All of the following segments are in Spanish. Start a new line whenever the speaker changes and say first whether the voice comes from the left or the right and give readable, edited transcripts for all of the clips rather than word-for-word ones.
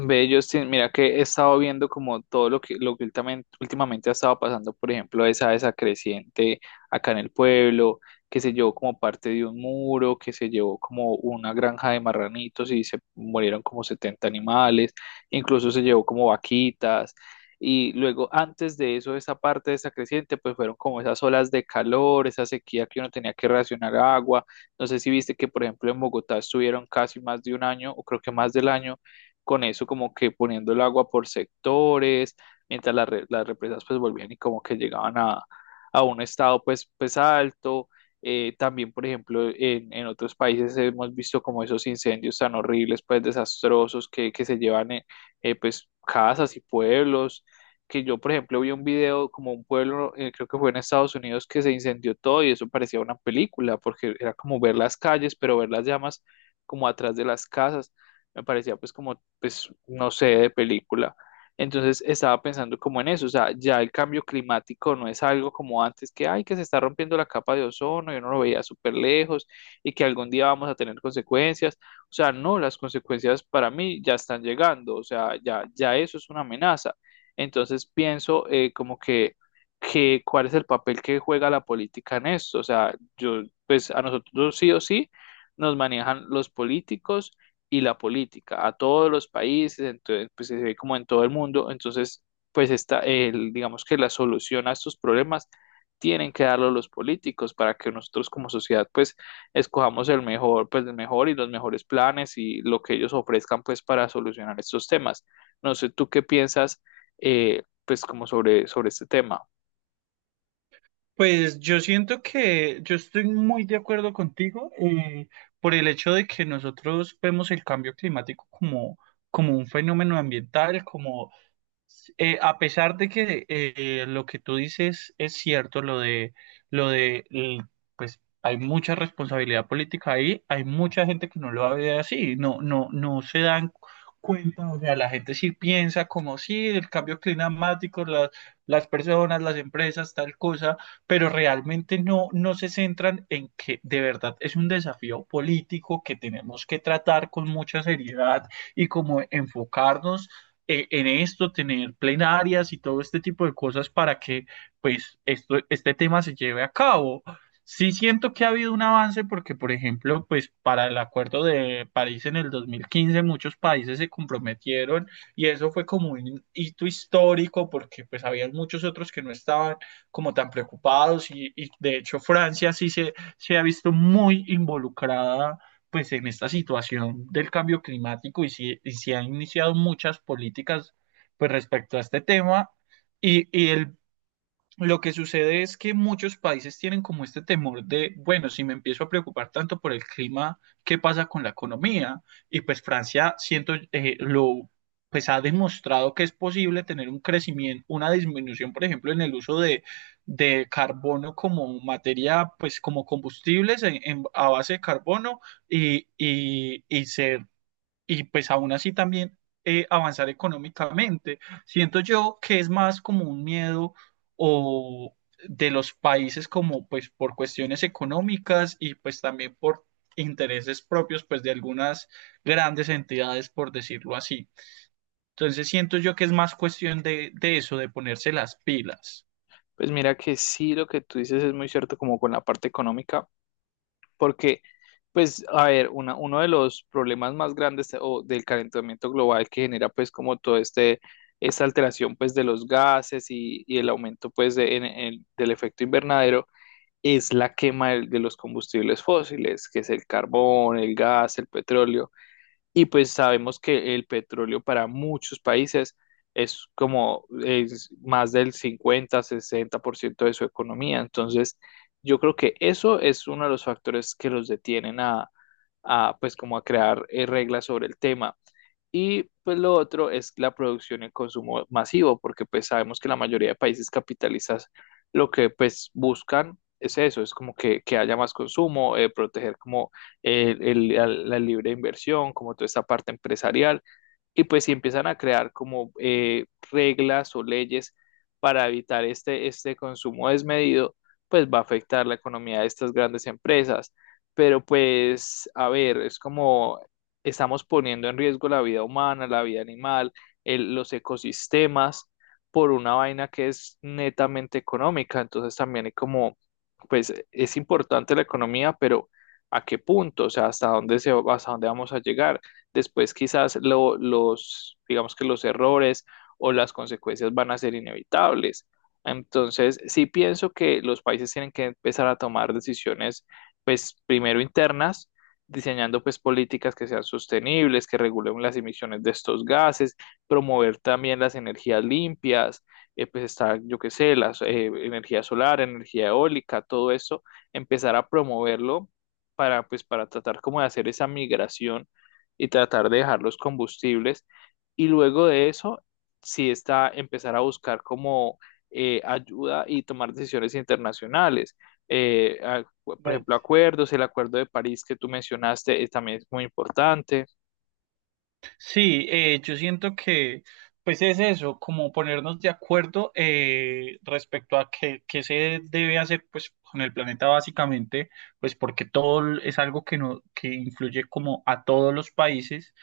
left: Ve, Justin, mira que he estado viendo como todo lo que últimamente ha estado pasando, por ejemplo, esa creciente acá en el pueblo, que se llevó como parte de un muro, que se llevó como una granja de marranitos y se murieron como 70 animales, incluso se llevó como vaquitas. Y luego, antes de eso, esa parte de esa creciente, pues fueron como esas olas de calor, esa sequía que uno tenía que racionar agua. No sé si viste que, por ejemplo, en Bogotá estuvieron casi más de un año, o creo que más del año con eso como que poniendo el agua por sectores, mientras las represas pues volvían y como que llegaban a un estado pues alto. También, por ejemplo, en otros países hemos visto como esos incendios tan horribles, pues desastrosos que se llevan pues casas y pueblos. Que yo, por ejemplo, vi un video como un pueblo, creo que fue en Estados Unidos, que se incendió todo y eso parecía una película, porque era como ver las calles, pero ver las llamas como atrás de las casas. Me parecía pues como pues, no sé, de película. Entonces estaba pensando como en eso, o sea, ya el cambio climático no es algo como antes que, ay, que se está rompiendo la capa de ozono, yo no lo veía súper lejos y que algún día vamos a tener consecuencias. O sea, no, las consecuencias para mí ya están llegando, o sea, ya, ya eso es una amenaza. Entonces pienso como que cuál es el papel que juega la política en esto. O sea, yo, pues a nosotros sí o sí nos manejan los políticos y la política a todos los países, entonces, pues se ve como en todo el mundo, entonces, pues está, el, digamos que la solución a estos problemas tienen que darlo los políticos para que nosotros como sociedad pues escojamos el mejor, pues el mejor y los mejores planes y lo que ellos ofrezcan pues para solucionar estos temas. No sé, ¿tú qué piensas pues como sobre este tema?
right: Pues yo siento que yo estoy muy de acuerdo contigo por el hecho de que nosotros vemos el cambio climático como un fenómeno ambiental, como a pesar de que lo que tú dices es cierto, lo de, l- pues hay mucha responsabilidad política ahí. Hay mucha gente que no lo ve así, no, no, no se dan cuenta. O sea, la gente sí piensa como sí, el cambio climático, las personas, las empresas, tal cosa, pero realmente no se centran en que de verdad es un desafío político que tenemos que tratar con mucha seriedad y como enfocarnos en esto, tener plenarias y todo este tipo de cosas para que pues este tema se lleve a cabo. Sí siento que ha habido un avance porque, por ejemplo, pues para el Acuerdo de París en el 2015 muchos países se comprometieron y eso fue como un hito histórico, porque pues había muchos otros que no estaban como tan preocupados y de hecho Francia sí se ha visto muy involucrada pues en esta situación del cambio climático, y si ha iniciado muchas políticas pues respecto a este tema. Y el Lo que sucede es que muchos países tienen como este temor de, bueno, si me empiezo a preocupar tanto por el clima, ¿qué pasa con la economía? Y pues Francia, siento, pues ha demostrado que es posible tener un crecimiento, una disminución, por ejemplo, en el uso de carbono como materia, pues como combustibles a base de carbono, y, y, y se y pues aún así también avanzar económicamente. Siento yo que es más como un miedo o de los países como pues por cuestiones económicas y pues también por intereses propios pues de algunas grandes entidades por decirlo así. Entonces siento yo que es más cuestión de eso, de ponerse las pilas.
left: Pues mira que sí, lo que tú dices es muy cierto como con la parte económica. Porque, pues, a ver, uno de los problemas más grandes o del calentamiento global que genera, pues, como todo este, esta alteración, pues, de los gases y el aumento, pues, del efecto invernadero, es la quema de los combustibles fósiles, que es el carbón, el gas, el petróleo. Y pues sabemos que el petróleo para muchos países es como es más del 50-60% de su economía. Entonces, yo creo que eso es uno de los factores que los detienen a, pues como a crear reglas sobre el tema. Y pues lo otro es la producción en consumo masivo, porque pues sabemos que la mayoría de países capitalistas lo que pues buscan es eso, es como que haya más consumo, proteger como la libre inversión, como toda esta parte empresarial, y pues si empiezan a crear como reglas o leyes para evitar este consumo desmedido, pues va a afectar la economía de estas grandes empresas. Pero pues, a ver, es como estamos poniendo en riesgo la vida humana, la vida animal, los ecosistemas, por una vaina que es netamente económica. Entonces también hay como, pues es importante la economía, pero ¿a qué punto? O sea, ¿hasta dónde vamos a llegar? Después quizás los, digamos que los errores o las consecuencias van a ser inevitables. Entonces, sí pienso que los países tienen que empezar a tomar decisiones, pues primero internas, diseñando pues políticas que sean sostenibles, que regulen las emisiones de estos gases, promover también las energías limpias, pues está, yo qué sé, la energía solar, energía eólica, todo eso, empezar a promoverlo para pues para tratar como de hacer esa migración y tratar de dejar los combustibles y luego de eso sí está empezar a buscar como ayuda y tomar decisiones internacionales. Por ejemplo, acuerdos, el acuerdo de París que tú mencionaste también es muy importante.
right: Sí, yo siento que pues es eso, como ponernos de acuerdo respecto a qué se debe hacer pues con el planeta básicamente, pues porque todo es algo que no, que influye como a todos los países,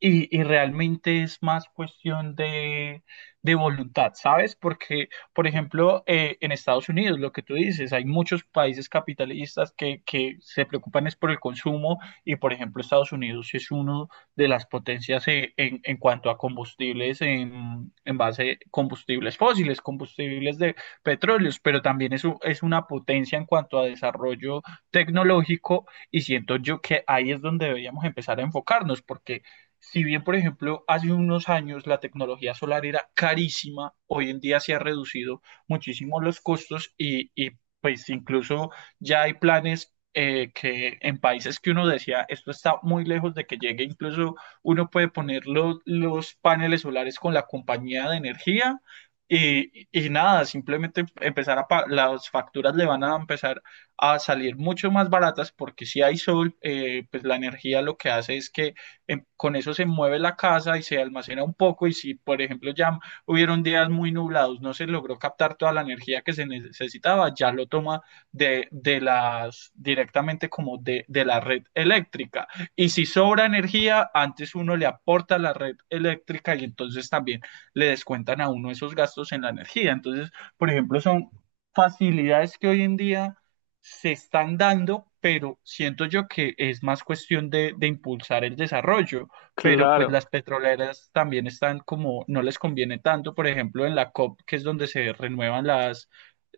right: y realmente es más cuestión de voluntad, ¿sabes? Porque, por ejemplo, en Estados Unidos, lo que tú dices, hay muchos países capitalistas que se preocupan es por el consumo y, por ejemplo, Estados Unidos es uno de las potencias en cuanto a combustibles en base combustibles fósiles, combustibles de petróleos, pero también es una potencia en cuanto a desarrollo tecnológico, y siento yo que ahí es donde deberíamos empezar a enfocarnos, porque si bien, por ejemplo, hace unos años la tecnología solar era carísima, hoy en día se ha reducido muchísimo los costos y pues incluso ya hay planes que en países que uno decía, esto está muy lejos de que llegue. Incluso uno puede poner los paneles solares con la compañía de energía y nada, simplemente empezar las facturas le van a empezar a salir mucho más baratas, porque si hay sol, pues la energía lo que hace es que con eso se mueve la casa y se almacena un poco. Y si, por ejemplo, ya hubieron días muy nublados, no se logró captar toda la energía que se necesitaba, ya lo toma de las directamente, como de la red eléctrica. Y si sobra energía, antes uno le aporta a la red eléctrica y entonces también le descuentan a uno esos gastos en la energía. Entonces, por ejemplo, son facilidades que hoy en día se están dando, pero siento yo que es más cuestión de impulsar el desarrollo, pero pues
left: Claro,
right: las petroleras también están como, no
left: que,
right: les conviene tanto, por ejemplo, en la COP, que es donde se renuevan las,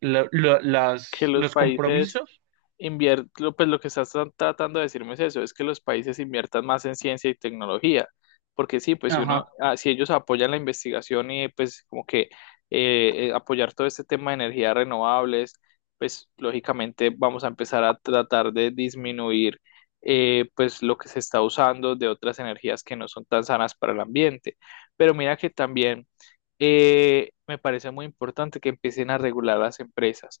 right: la- la-
left: que
right: las,
left: los
right: los
left: países
right: compromisos.
left: pues lo que estás tratando de decirme es eso, es que los países inviertan más en ciencia y tecnología, porque sí, pues si uno,
right: Ajá.
left: ah, si ellos apoyan la investigación y pues como que apoyar todo este tema de energías renovables, pues lógicamente vamos a empezar a tratar de disminuir pues lo que se está usando de otras energías que no son tan sanas para el ambiente. Pero mira que también me parece muy importante que empiecen a regular las empresas,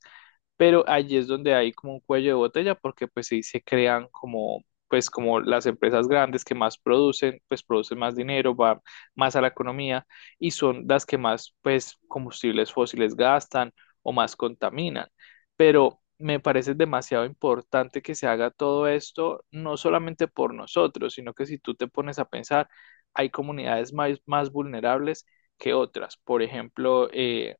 left: pero allí es donde hay como un cuello de botella porque pues sí se crean como pues como las empresas grandes que más producen, pues producen más dinero, van más a la economía y son las que más pues combustibles fósiles gastan o más contaminan. Pero me parece demasiado importante que se haga todo esto, no solamente por nosotros, sino que si tú te pones a pensar, hay comunidades más, más vulnerables que otras. Por ejemplo,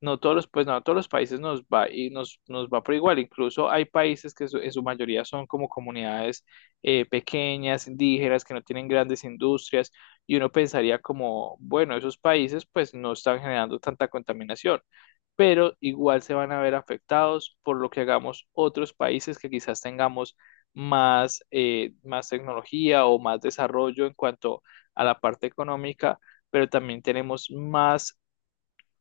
left: no todos los, pues no, a todos los países nos va y nos va por igual. Incluso hay países que en su mayoría son como comunidades pequeñas, indígenas, que no tienen grandes industrias, y uno pensaría como, bueno, esos países pues no están generando tanta contaminación, pero igual se van a ver afectados por lo que hagamos otros países que quizás tengamos más tecnología o más desarrollo en cuanto a la parte económica, pero también tenemos más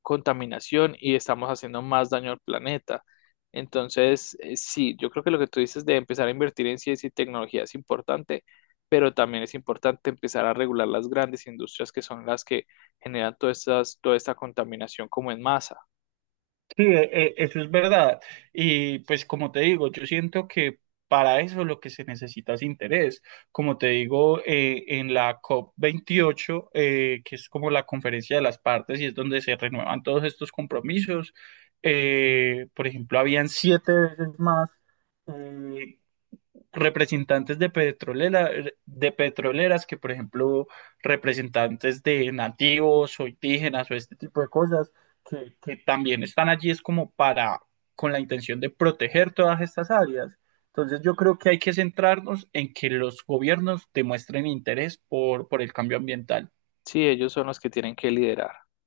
left: contaminación y estamos haciendo más daño al planeta. Entonces, sí, yo creo que lo que tú dices de empezar a invertir en ciencia y tecnología es importante, pero también es importante empezar a regular las grandes industrias que son las que generan todas toda esta contaminación como en masa.
right: Sí, eso es verdad. Y pues como te digo, yo siento que para eso lo que se necesita es interés. Como te digo, en la cop 28 que es como la conferencia de las partes y es donde se renuevan todos estos compromisos, por ejemplo, habían siete veces más eh, representantes de petroleras que, por ejemplo, representantes de nativos o indígenas o este tipo de cosas, que también están allí es como con la intención de proteger todas estas áreas. Entonces yo creo que hay que centrarnos en que los gobiernos demuestren interés por el cambio ambiental.
left: Sí, ellos son los que tienen que liderar.